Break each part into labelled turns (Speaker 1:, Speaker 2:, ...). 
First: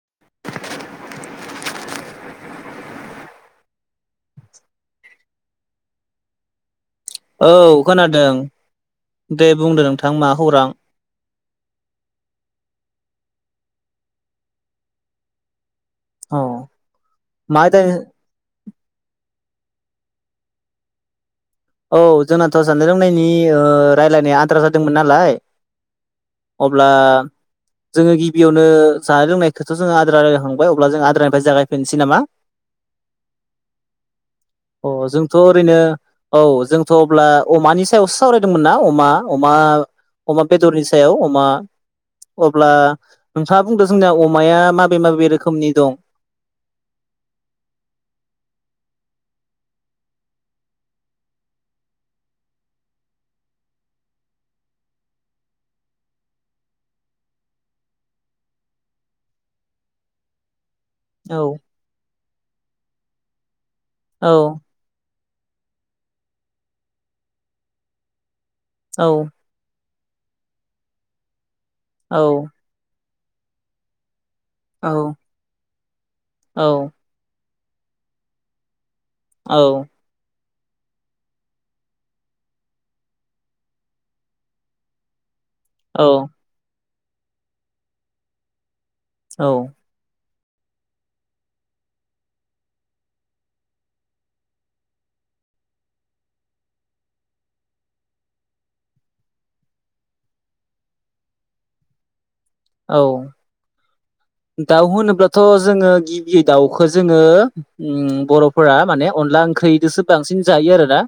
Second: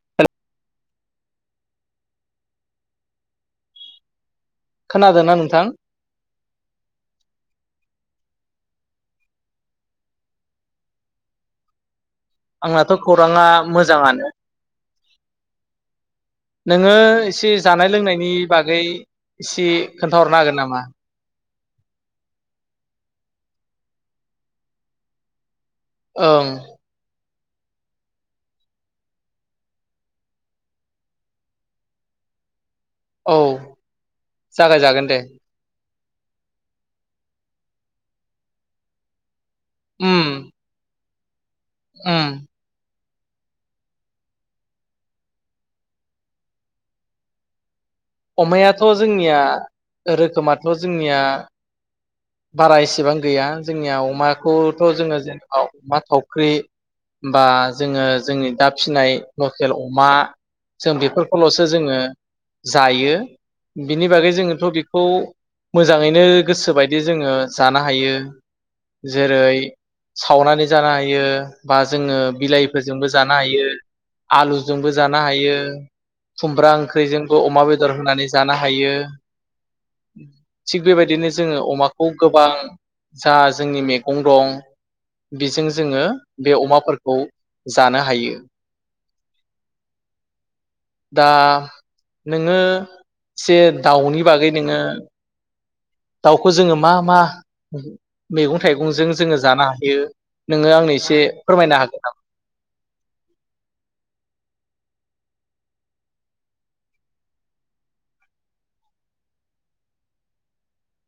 Speaker 1: [inaudible]
Speaker 2: खोनादोंना नोंथां?
Speaker 1: औ खोनादों दे बुंदो नोंथां मा खौरां?
Speaker 2: आंनाथ' खौराङा मोजाङानो।
Speaker 1: औ
Speaker 2: नोङो एसे
Speaker 1: मा
Speaker 2: जानाय
Speaker 1: आयदानि
Speaker 2: लोंनायनि बा गै एसे खोन्थाहरनो हागोन नामा?
Speaker 1: औ जोंनाथ' जानानाय लोंनायनि ओ रायलायनाया आद्रा जादोंमोन नालाय।
Speaker 2: ओं
Speaker 1: अब्ला! जोङो गिबियावनो जानाय लोंनायखौथ' जोङो आद्रा रायलायखांबाय अब्ला जों आद्रानिफ्राय जागायफिननोसै नामा?
Speaker 2: औ
Speaker 1: अ
Speaker 2: जागायजागोन दे
Speaker 1: जोंथ' ओरैनो। औ जोंथ' अब्ला अमानि सायावसो सावरायदोंमोन ना अमा। अमा
Speaker 2: उम
Speaker 1: अमा बेदरनि स सायाव अमा
Speaker 2: उम
Speaker 1: अब्ला नोंथाङा बुंदों जोंनिया अमाया माबे माबे रोखोमनि दं?
Speaker 2: अमायाथ' जोंनिया रोखोमाथ' जोंनिया बारा एसेबां गैया जोंनिया अमाखौथ' जोङो जेनेबा अमा थावख्रि बा जोङो जोंनि दा फिनाय लकेल अमा। जों
Speaker 1: औ
Speaker 2: बेफोरखौल'सो जोङो । जायो। बिनि
Speaker 1: औ
Speaker 2: बागै जोङोथ' बेखौ मोजाङैनो गोसोबायदि जोङो जानो हायो
Speaker 1: औ
Speaker 2: जेरै सावनानै जानो हायो बा जोङो
Speaker 1: औ
Speaker 2: बिलाइफोरजोंबो जानो हायो आलुजोंबो
Speaker 1: औ
Speaker 2: जानो हायो खुमब्रा
Speaker 1: औ
Speaker 2: ओंख्रिजों अमा बेदर होनानै जानो हायो
Speaker 1: औ
Speaker 2: थिग बेबायदिनो जोङो अमाखौ गोबां जा जोंनि मेगं दं बेजों जोङो
Speaker 1: औ
Speaker 2: बे अमाफोर खौ जानो हायो
Speaker 1: औ
Speaker 2: दा नोङो जे दाउनि बागै नोङो दाउखौ जोङो मा मा मैगं थाइगंजों जोङो जानो हायो नोङो आंनो एसे फोरमायनो हागोन नामा?
Speaker 1: औ दाउ होनोब्लाथ' जोङो गिबियै दाउखौ जोङो बर'फोरा ओम माने अनला ओंख्रिजोंसो बांसिन जायो आरोना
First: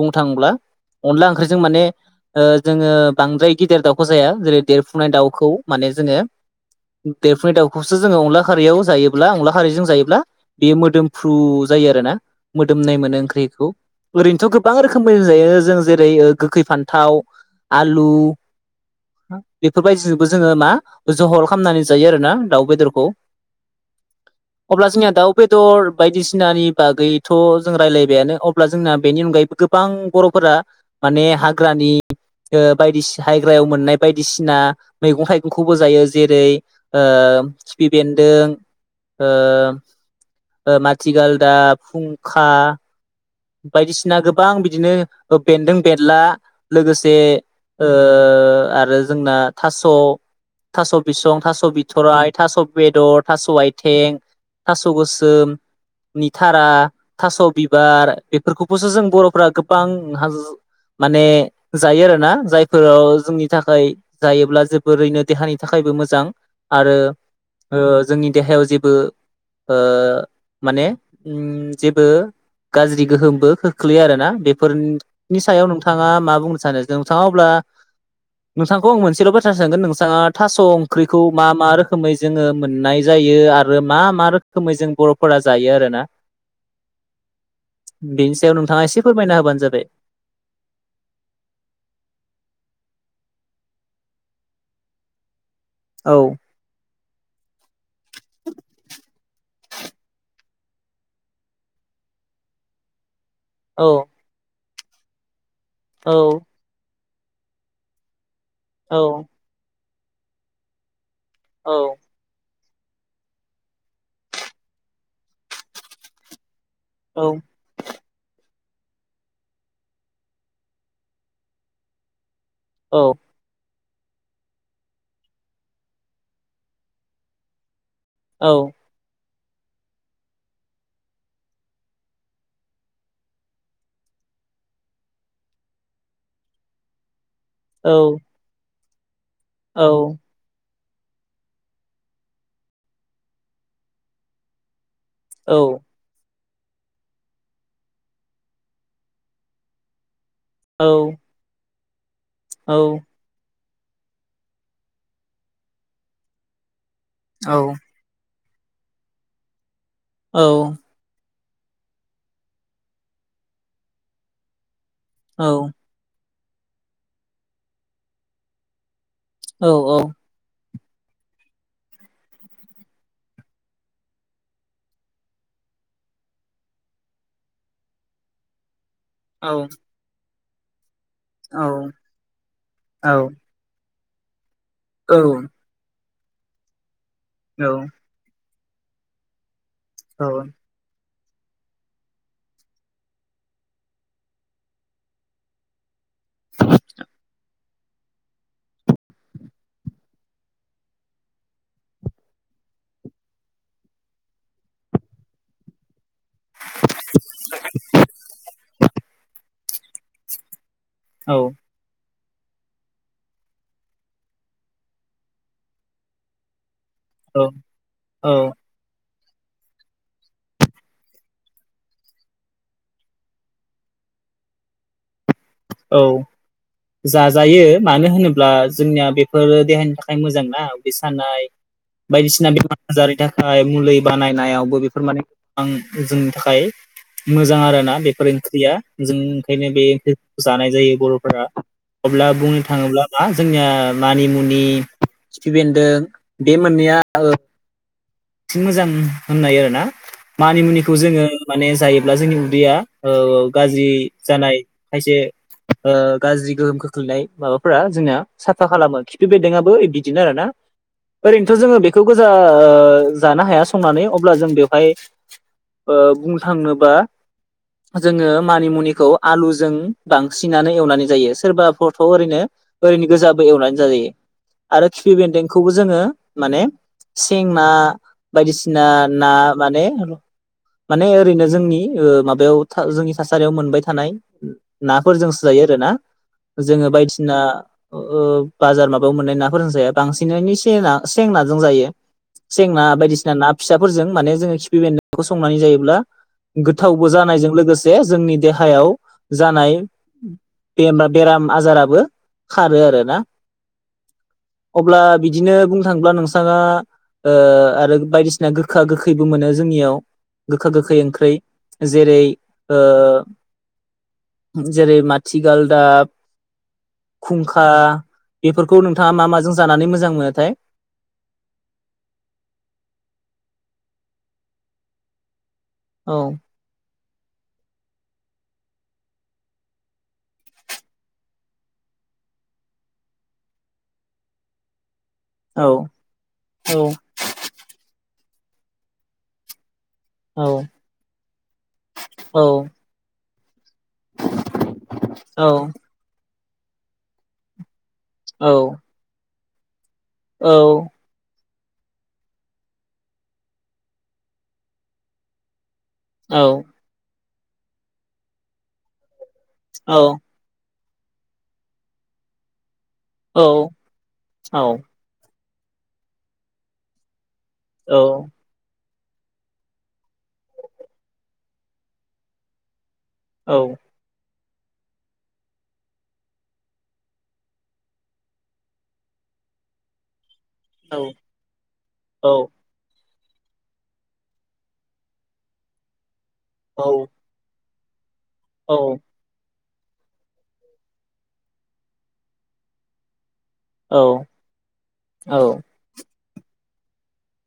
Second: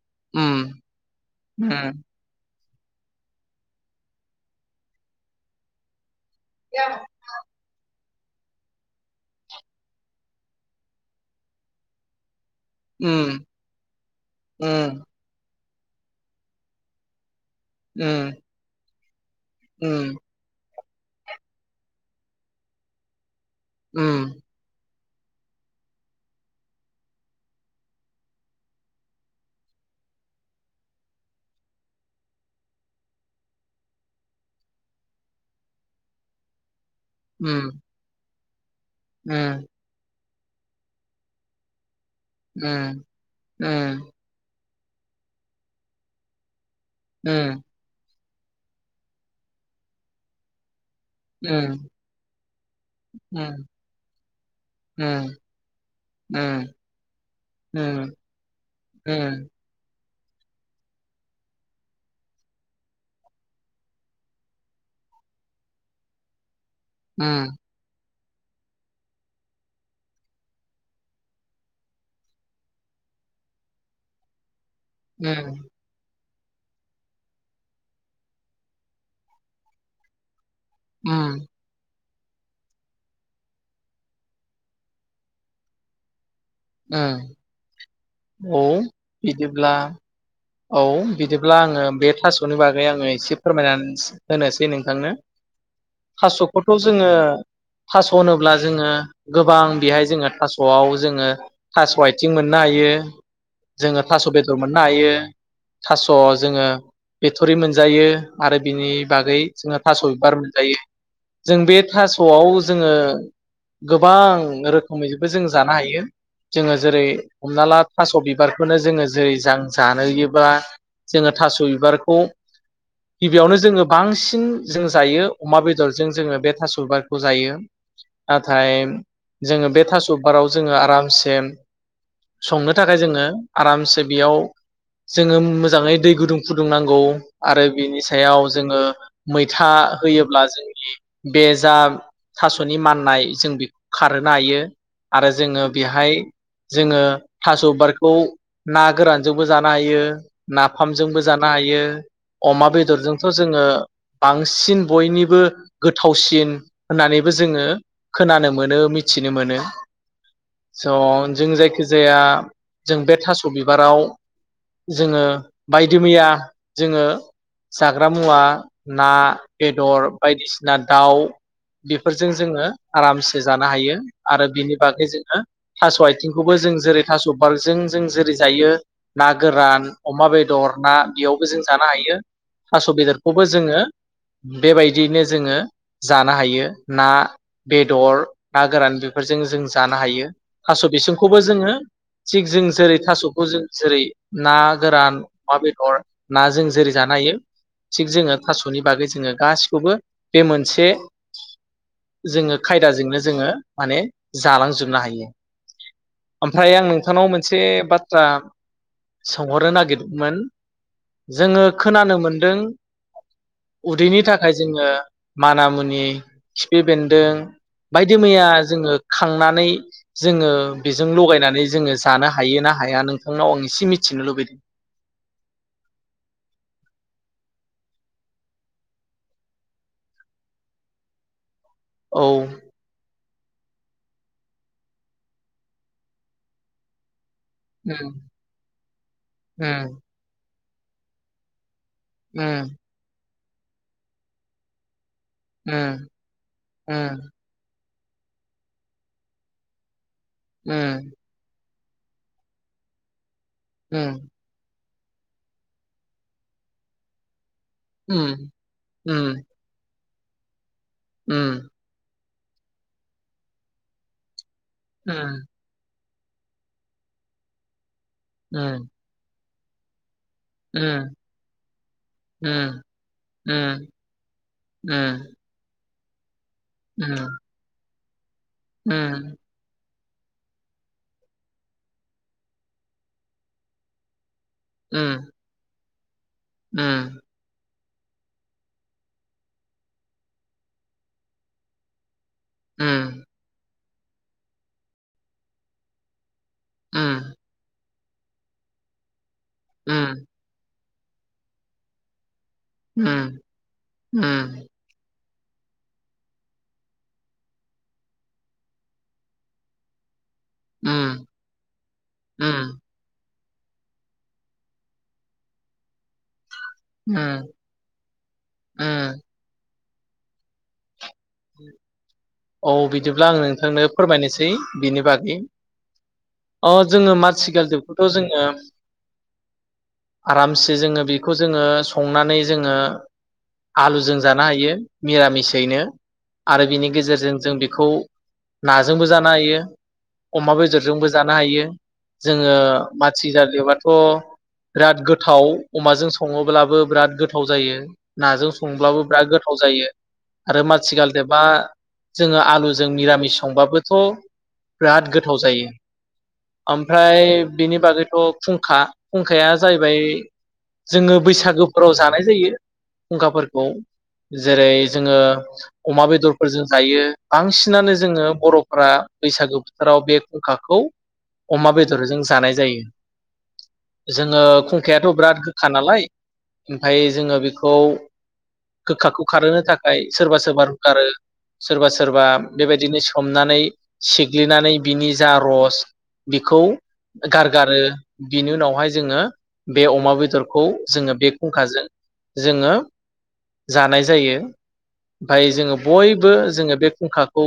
Speaker 1: बुंनो थाङोब्ला
Speaker 2: उम
Speaker 1: अनला ओंख्रिजों माने
Speaker 2: उम
Speaker 1: ओ जोङो बांद्राय गेदेर दाउखौ जाया जेरै देरफुनाय दाउखौ माने जोङो देरफुनाय दावखौसो सो जोङो अनला खारियाव जायोब्ला अनला खारिजों जायोब्ला बेयो मोदोमफ्रु जायो आरोना मोदोमनाय मोनो ओंख्रिखौ
Speaker 2: उम
Speaker 1: जेरै ओ गोखै फान्थाव आलु
Speaker 2: उम उम
Speaker 1: बेफोरबायदिजोंबो जोङो मा जहर खालामनानै जायो आरो ना दाउ बेदरखौ
Speaker 2: ओम
Speaker 1: अब्ला जोंनिना दाउ बेदर बायदिसिनानि बागैथ' जों रायलायबायानो अब्ला जोंना बेनि अनगायैबो गोबां बर'फोरा माने हाग्रानि बायदिसि हाग्रायाव मोननाय बायदिसिना मैगं थाइगंखौबो जायो जेरै ओ
Speaker 2: उम
Speaker 1: खिफि बेन्दों
Speaker 2: उम
Speaker 1: ओ माथिगालदाब फुं खा
Speaker 2: उम
Speaker 1: बायदिसिना गोबां बि दिनो ओ बेन्दों बेनला लोगोसे
Speaker 2: उम
Speaker 1: ओ ओ आरो जोंना थास' थास' बिसं थास
Speaker 2: उम
Speaker 1: बिथ'राइ, थास' बेदर, थास'
Speaker 2: उम उम
Speaker 1: आथि, थास'
Speaker 2: उम
Speaker 1: गोसोम नि थारा थास'
Speaker 2: उम
Speaker 1: बिबार बेफोरखौबोसो जों बर'फ्रा गोबां ओं हाज माने जायो आरोना जायफोराव जोंनि थाखाय जायोब्ला जोबोरैनो देहानि थाखायबो मोजां आरो ओ जोंनि देहायाव जेबो ओ माने ओम जेबो गाज्रि गोहोमबो खोख्लैयो आरोना बे
Speaker 2: उम
Speaker 1: फोरनि सायाव नोंथाङा माब बुंनो सानो नोंथाङा अब्ला नोंथांखौ आं मोनसेल' बाथ्रा सोंगोन नोंथाङा थास' ओंख्रिखौ
Speaker 2: उम
Speaker 1: मा रोखोमै जोङो मोननाय जायो आरो मा मा रोखोमै जों बर'फोरा जायो आरोना
Speaker 2: उम
Speaker 1: बेनि सायाव
Speaker 2: औ
Speaker 1: नोंथाङा एसे फोरमायना होबानो
Speaker 2: बिदिब्ला
Speaker 1: जाबाय।
Speaker 2: औ बिदिब्ला आङो बे थास'नि बागै आङो एसे फोरमायनानै होनो होनोसै नोंथांनो।
Speaker 1: औ
Speaker 2: थास'खौथ' जोङो थास'होनोब्ला जोङो गोबां बेहाय जोङो थासआव जोङो थास‌ आइथिं मोननो हायो जोङो
Speaker 1: औ
Speaker 2: थास बेदर मोननो हायो थास
Speaker 1: औ
Speaker 2: जोङो बिथरि मोनजायो आरो बिनि
Speaker 1: औ
Speaker 2: बागै जोङो थास बिबार मोनजायो। जों
Speaker 1: औ
Speaker 2: बे थासआव जोङो गोबां रोखोमैबो जों जानो हायो जोङो जेरै
Speaker 1: औ
Speaker 2: हमना ला थास बिबार खौनो जोङो जै जां जानो [unintelligible] बा जोङो थास बिबारखौ
Speaker 1: औ
Speaker 2: गिबियावनो जोङो बांसिन जों जायो अमा बेदरजों जोङो बे थास‌ बिबारखौ जायो।
Speaker 1: औ
Speaker 2: नाथाय जोङो बे थास‌बबाराव जोङो आरामसे संनो थाखाय जोङो आरामसे बेयाव जोङो मोजाङै दै गुदुं फुदुं नांगौ आरो
Speaker 1: औ
Speaker 2: बिनि सायाव जोङो मैथा
Speaker 1: औ
Speaker 2: होयोब्ला जोंनि बे जा थास'नि माननाय जों बेखौ खारहोनो हायो आरो
Speaker 1: औ
Speaker 2: जोङो बेहाय जोङो थास‌' बिबारखौ ना गोरानजोंबो जानो हायो।
Speaker 1: औ
Speaker 2: नाफामजोंबो जानो हायो। [inaudible] अमा बेदरजोंथ' जोङो बांसिन बयनिबो गोथावसिन होननानैबो
Speaker 1: औ
Speaker 2: जोङो खोनानो मोन मोनो मिथिनो मोनो। [unintelligible] जों जायखिजाया जों बे थास' बिबाराव जोङो
Speaker 1: औ
Speaker 2: बायदि मैया जोङो जाग्रा मुवा ना
Speaker 1: औ
Speaker 2: बेदर बायदिसि ना दाउ बेफोरजों जोङो आरामसे जानो हायो आरो बिनि बागै जोङो थास' आथिंखौबो जों जेरै थास' बारजों जों जेरै जायो ना गोरान अमा बेद दर ना बेयावबो जों जानो हायो थास' बेदरखौबो जोङो बेबायदियैनो जोङो जानो हायो। ना बेदर ना गोरान बेफोरजों जों जानो हायो थास' बिसं खौबो जोङो थिग जों जेरै थास'खौ जों जेरै ना गोरान अमा बेदर ना जों जेरै जानो हायो थिग जोङो थास'नि बागै जोङो गासिखौबो बे मोनसे जोङो खायदाजोंनो जोङो माने जालांजोबनो हायो। ओमफ्राय आं नोंथांनाव मोनसे बाथ्रा सोंहरनो नागिर मोन।
Speaker 1: औ
Speaker 2: जोङो खोनानो मोन दों उदैनि थाखाय जोङो माना मुनि खिफि बेन्दों
Speaker 1: औ
Speaker 2: बायदि मैया जोङो खांनानै जोङो बेजों लगायनानै जोङो जानो हायो ना हाया नों थांनाव आं एसे मिथिनो लुबैदों।
Speaker 1: औ जाजायो मानो होनोब्ला जोंनिया बेफोरो देहानि थाखाय मोजां ना उदै सानाय
Speaker 2: औ
Speaker 1: बायदिसिना बेमार आजारनि थाखाय मुलि बानायनायावबो बेफोर माने गोबां जोंनि थाखाय। मोजां आरो
Speaker 2: उम
Speaker 1: ना बेफोर ओंख्रिया जों ओंखायनो बे
Speaker 2: उम
Speaker 1: ओंख्रि जानाय जायो बर'फोरा अब्ला बुंनो थाङोब्ला मा जोंनिया मानिमुनि खिफि
Speaker 2: उम
Speaker 1: बेन्दों बे मोननैया
Speaker 2: उम
Speaker 1: ओ मोजां होननाय आरोना मानिमुनिखौ
Speaker 2: उम
Speaker 1: जोङो माने जायोब्ला जोंनि उदैया ओ गाज्रि
Speaker 2: उम
Speaker 1: जानाय खायसे ओ गाज्रि गोहोम खोख्लैनाय माबा फोरा जोंना साफा खालामो
Speaker 2: उम
Speaker 1: खिफि बेदोंआबो [unintelligible] बिदिनो आरोना
Speaker 2: उम
Speaker 1: ओरैनोथ' जोङो बेखौ जा जानो हाया संनानै अब्ला जों बे
Speaker 2: उम
Speaker 1: ओ बुंनो थांनोबा जोङो
Speaker 2: उम
Speaker 1: मानिमुनिखौ आलु जों बांसिनानो एवनानै जायो सोरबाफोरथ' ओरैनो
Speaker 2: उम
Speaker 1: ओरैनो गोजाबो
Speaker 2: उम
Speaker 1: एवनानै जायो आरो खिफि बेन्दों खौबो जोङो माने सेंना बायदिसिना
Speaker 2: उम
Speaker 1: ना माने माने ओरैनो जोंनि ओ माबायाव था जोंनि थासारियाव मोनबाय थानाय नाफोरजोंसो जायो आरो ना। जोङो बायदिसिना ओ बाजार माबायाव मोननाय नाफोरजों जाया बांसिनै सेना सेंनाजों जायो। सेंना
Speaker 2: उम उम
Speaker 1: बायदिसिना ना फि साफोरजों माने जोङो खिफिबेनदोंखौ संनानै जायोब्ला गोथावबो जानायजों लोगोसे जोंनि देहायाव जानाय बेमा बेराम आजाराबो खारो आरो ना अब्ला बिदिनो बुंनो थांङोब्ला नोंथाङा ओ आरो बायदिसिना गोखा गोखैबो मोनो जोंनियाव। गोखा गोखै ओंख्रि जेरै
Speaker 2: उम
Speaker 1: ओ जेरै माथिगालदाब
Speaker 2: उम
Speaker 1: खुंखा बेफोरखौ
Speaker 2: उम
Speaker 1: नोंथाङा मा माजों जानानै मो मोजां मोनो थाय?
Speaker 2: औ बिदिब्ला आं नोंथांनो फोरमायनोसै बिनि बागै
Speaker 1: औ
Speaker 2: अ जोङो माथिगालदाब खौथ' जोङो आरामसे जोङो बेखौ जोङो संनानै जोङो आलुजों जानो हायो।
Speaker 1: औ
Speaker 2: मिरामिसयैनो आरो बिनि गेजेरजों जों बेखौ नाजोंबो जानो हायो
Speaker 1: औ
Speaker 2: अमा बेदरजोंबो जानो हायो जोङो
Speaker 1: औ
Speaker 2: मा माथिगाल [unintelligible] थ' बिराद
Speaker 1: औ
Speaker 2: गोथाव अमाजों सङोबा अब्लाबो बिराद गोथाव जायो। नाजों
Speaker 1: औ
Speaker 2: संब्लाबो बिराद गोथाव थाव जायो
Speaker 1: औ
Speaker 2: आरो मासिगाल बा जोङो आलुजों निरामिस संबाबोथ' बिराद गोथाव जायो। ओमफ्राय बेनि बागैथ' फुंखा खुंखाया
Speaker 1: औ
Speaker 2: जाहैबाय जोङो बैसागुफोराव जानाय जायो। खुंखाफोरखौ
Speaker 1: औ
Speaker 2: जेरै- जोङो अमा बेदरफोरजों जायो। बांसिनानो
Speaker 1: औ
Speaker 2: जोङो बर'फ्रा बैसागु बोथोराव बे खुंखाखौ अमा बेदरजों जानाय जायो।
Speaker 1: औ
Speaker 2: जोङो खुंखायाथ' बिराद गोखा नालाय ओमफ्राय जोङो बेखौ गोखाखौ खारहोनो थाखाय सोरबा-सोरबा
Speaker 1: औ
Speaker 2: आरो सोरबा-सोरबा
Speaker 1: औ
Speaker 2: बेबायदिनो हमनानै सिग्लिनानै बिनि जा रस बिखौ
Speaker 1: औ
Speaker 2: गारगारो बिनि उनावहाय
Speaker 1: औ
Speaker 2: जोङो बे अमा बेदरखौ जोङो बे खुंखाजों जोङो जानाय
Speaker 1: औ
Speaker 2: जायो
Speaker 1: औ
Speaker 2: ओमफाय जोङो बयबो जोङो बे खुंखाखौ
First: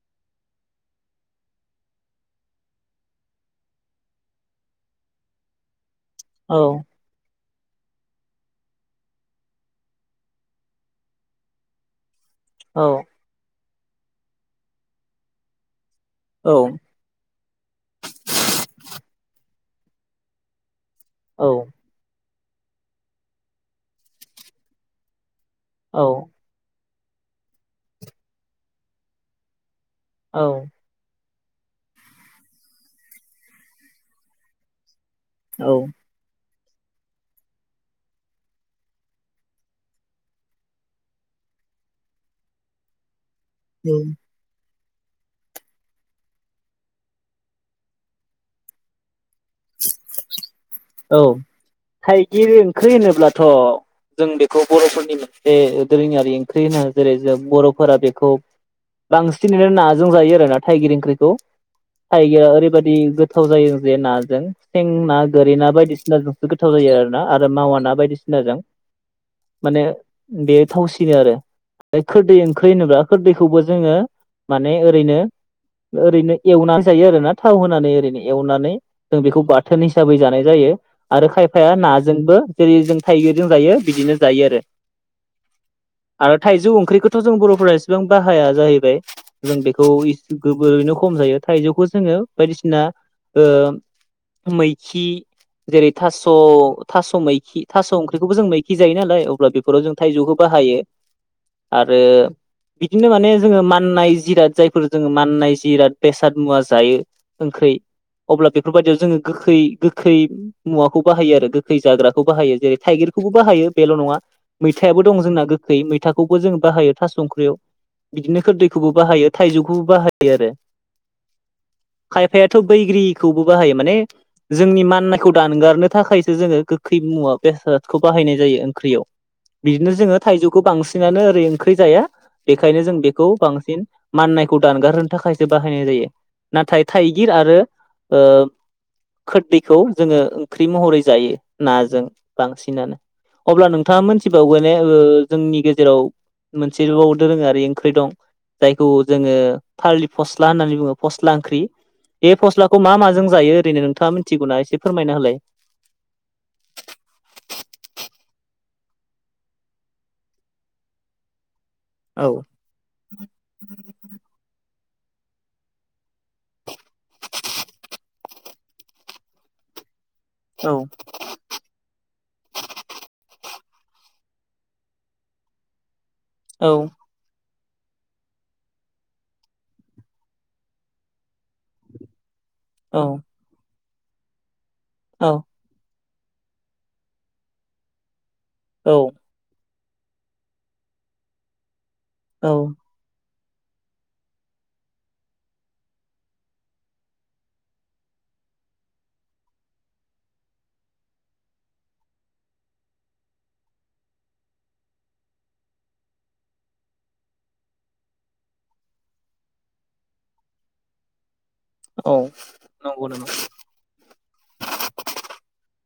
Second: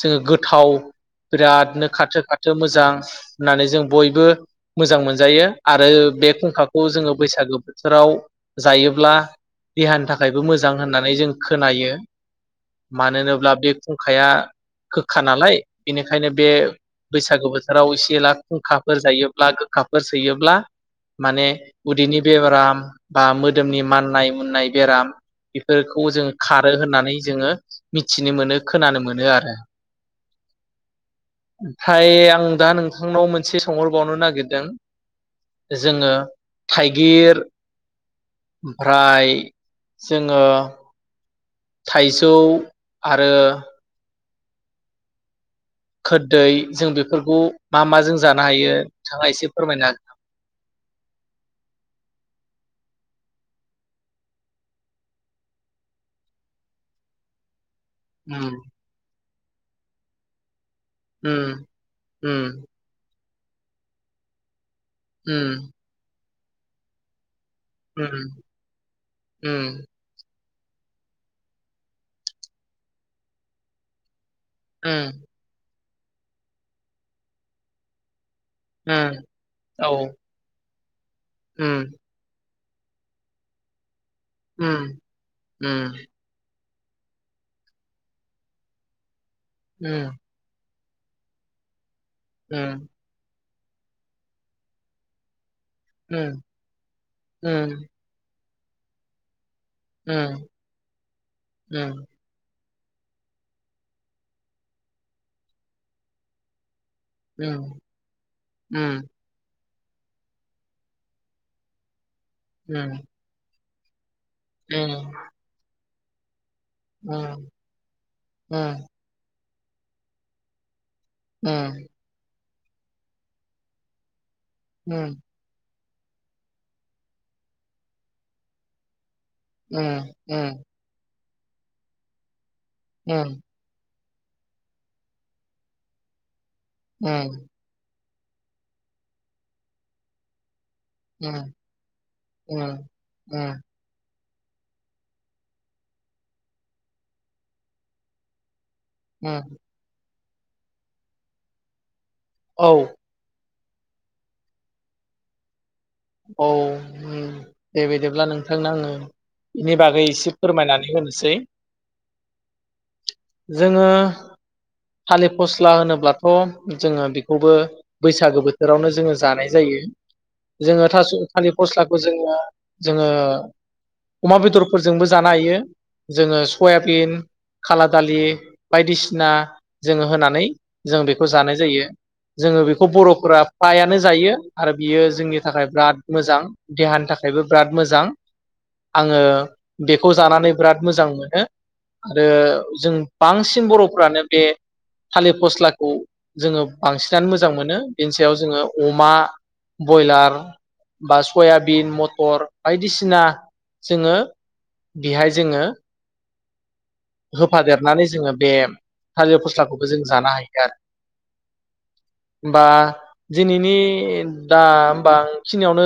Speaker 2: जोङो गोथाव बिरादनो खाथो- खाथो मोजां होननानै जों बयबो मोजां मोनजायो आरो बे
Speaker 1: औ
Speaker 2: खुंखाखौ जोङो बैसागु बोथोराव जायोब्ला, देहानि थाखायबो मोजां होननानै जों खोनायो। मानो होनोब्ला बे खुंखाया गोखा नालाय। बेनिखायनो बे बैसागु बोथोराव एसे ला खुंखाफोर जायोब्ला गो- खाफोर सोयोब्ला
Speaker 1: औ
Speaker 2: माने उदिनि बेराम बा मोदोमनि माननाय मुनाय बेराम बेफोरखौ जों खारो होनना- नै जोङो। मिथिनो मोनो खोनानो मोनो आरो।
Speaker 1: औ
Speaker 2: ओमफ्राय आं दा नोंथांनाव मोनसे सोंहरबावनो नागिरदों।
Speaker 1: औ
Speaker 2: जोङो। थाइगिर ओमफ्राय जोङो। थाइजौ आरो।
Speaker 1: ओम।
Speaker 2: खोरदै जों बेफोरखौ मा मा जों जानो हायो नोंथाङा एसे। फोरमायनो हागोन नामा?
Speaker 1: औ थाइगिर ओंख्रि होनोब्लाथ' जों बेखौ बर'फोरनि मोनसे दोरोङारि ओंख्रि होनो जेरै जों बर'। फोरा बेखौ
Speaker 2: उम
Speaker 1: बांसि सिनो नाजों जायो आरोना। थाइगिर ओंख्रिखौ
Speaker 2: उम उम
Speaker 1: थाइगिरा ओरैबायादि गोथाव जायो जे नाजों। हेन्ना ना गुरि
Speaker 2: उम
Speaker 1: ना। [inaudible] गोथाव जायो आरो ना। आरो मावा ना
Speaker 2: उम
Speaker 1: बायदिसिनाजों माने।
Speaker 2: उम
Speaker 1: बे थावसिनो आरो खोरदै ओंख्रि होनोब्ला खोरदैखौबो जोङो माने ओरैनो
Speaker 2: उम
Speaker 1: ओरैनो एवनानै जायो आरोना थाव होनानै ओरैनो। एवनानै जों
Speaker 2: उम
Speaker 1: बेखौ बाथोन
Speaker 2: औ
Speaker 1: हिसाबै जानाय जायो आरो खायफाया
Speaker 2: उम
Speaker 1: नाजोंबो जेरै जों थाइग्रिजों जायो बिदिनो जायो आरो,
Speaker 2: उम उम
Speaker 1: आरो थाइजौ ओंख्रिखौथ' जों बर'फोरा एसेबां बाहाया जाहैबाय जों बेखौ
Speaker 2: उम
Speaker 1: इ गोबोरैनो खम जायो थाइजौखौ जोङो बायदिसिना ओ मैखि जेरै थास' थास' मैखि थास' ओंख्रिखौबो जों मै खि जायो नालाय अब्ला बे फोराव जों थाइजौखौ बाहायो आरो बिदिनो माने जोङो माननाय जिराद जायफोर जोङो माननाय जिराद बेसाद मुवा जायो ओंखोरै अब्ला बेफोरबायदियाव जोङो गोखै खै मुवाखौ बाहायो आरो गोखै जाग्रा खौ बाहायो जेरै थाइगिरखौबो बाहायो बेल' नङा मैथायाबो दं जोंना गोखै मैथ थाखौबो जोङो बाहायो थास संख्रियाव बिदिनो खोददैखौबो बाहायो थाइजौखौबो बाहायो आरो
Speaker 2: ओम
Speaker 1: फायाथ' बैग्रिखौबो बाहायो माने जोंनि माननायखौ दानगारनो थाखायसो जोङो गोखै मुवा बेसादखौ बाहायनाय जायो ओंख्रियाव बिदिनो जोङो थाइजौखौ बांसिनानो ओरै ओंख्रि जाया बेखायनो जों बेखौ बांसिन माननायखौ दानगार होनो थाखायसो बाहायनाय जायो नाथाय थाइगिर आरो ओ खोरदैखौ जोङो ओंख्रि महरै जायो नाजों बांसिनानो अब्ला नोंथाङा मोनथि थिबावगोने ओ जोंनि गेजेराव मोनसेल' दोरोङारि ओंख्रि दं जायखौ जोङो थालित फस्ला होननानै बुङो फस्ला ओंख्रि बे
Speaker 2: औ
Speaker 1: फस्लाखौ मा माजों जायो [unintelligible] थाङा मिथिगौना एसे फोरमायना होलाय
Speaker 2: औ दे बिदिब्ला नोंथांनो आङो बेनि बागै एसे फोरमायनानै होनोसै
Speaker 1: औ
Speaker 2: जोङो थालित फस्ला होनोब्लाथ' जोङो बेखौबो बैसागो बोथोरावनो जोङो जानाय जायो
Speaker 1: औ
Speaker 2: जोङो थास' थालिर फस्लाखौ जोङो जोङो अमा बेदरफोरजोंबो जानो हायो जोङो
Speaker 1: औ
Speaker 2: सयाबिन खाला दालि बायदिसिना जोङो होनानै जों बेखौ जानाय जायो जोङो बेखौ बर'फोरा फ्रायानो जायो आरो बियो
Speaker 1: औ
Speaker 2: जोंनि थाखाय बिराद मोजां देहानि थाखायबो बिराद मोजां
Speaker 1: औ
Speaker 2: आङो बेखौ जानानै बिराद मोजां मोनो
Speaker 1: औ
Speaker 2: आरो बांसिन बर'फ्रानो बे थालिर फस्लाखौ जोङो बांसिनानो मोजां मोनो बेनि सायाव जोङो अमा बयलार बा सयाबिन मटर बायदिसिना जोङो बेहाय जोङो होफादेरनानै जोङो बे थालिर फस्लाखौबो जों जानो हायो
Speaker 1: औ
Speaker 2: आरो [inaudible] बा
Speaker 1: नंगौ नामा
Speaker 2: दिनैनि दा होमबाखिनियावनो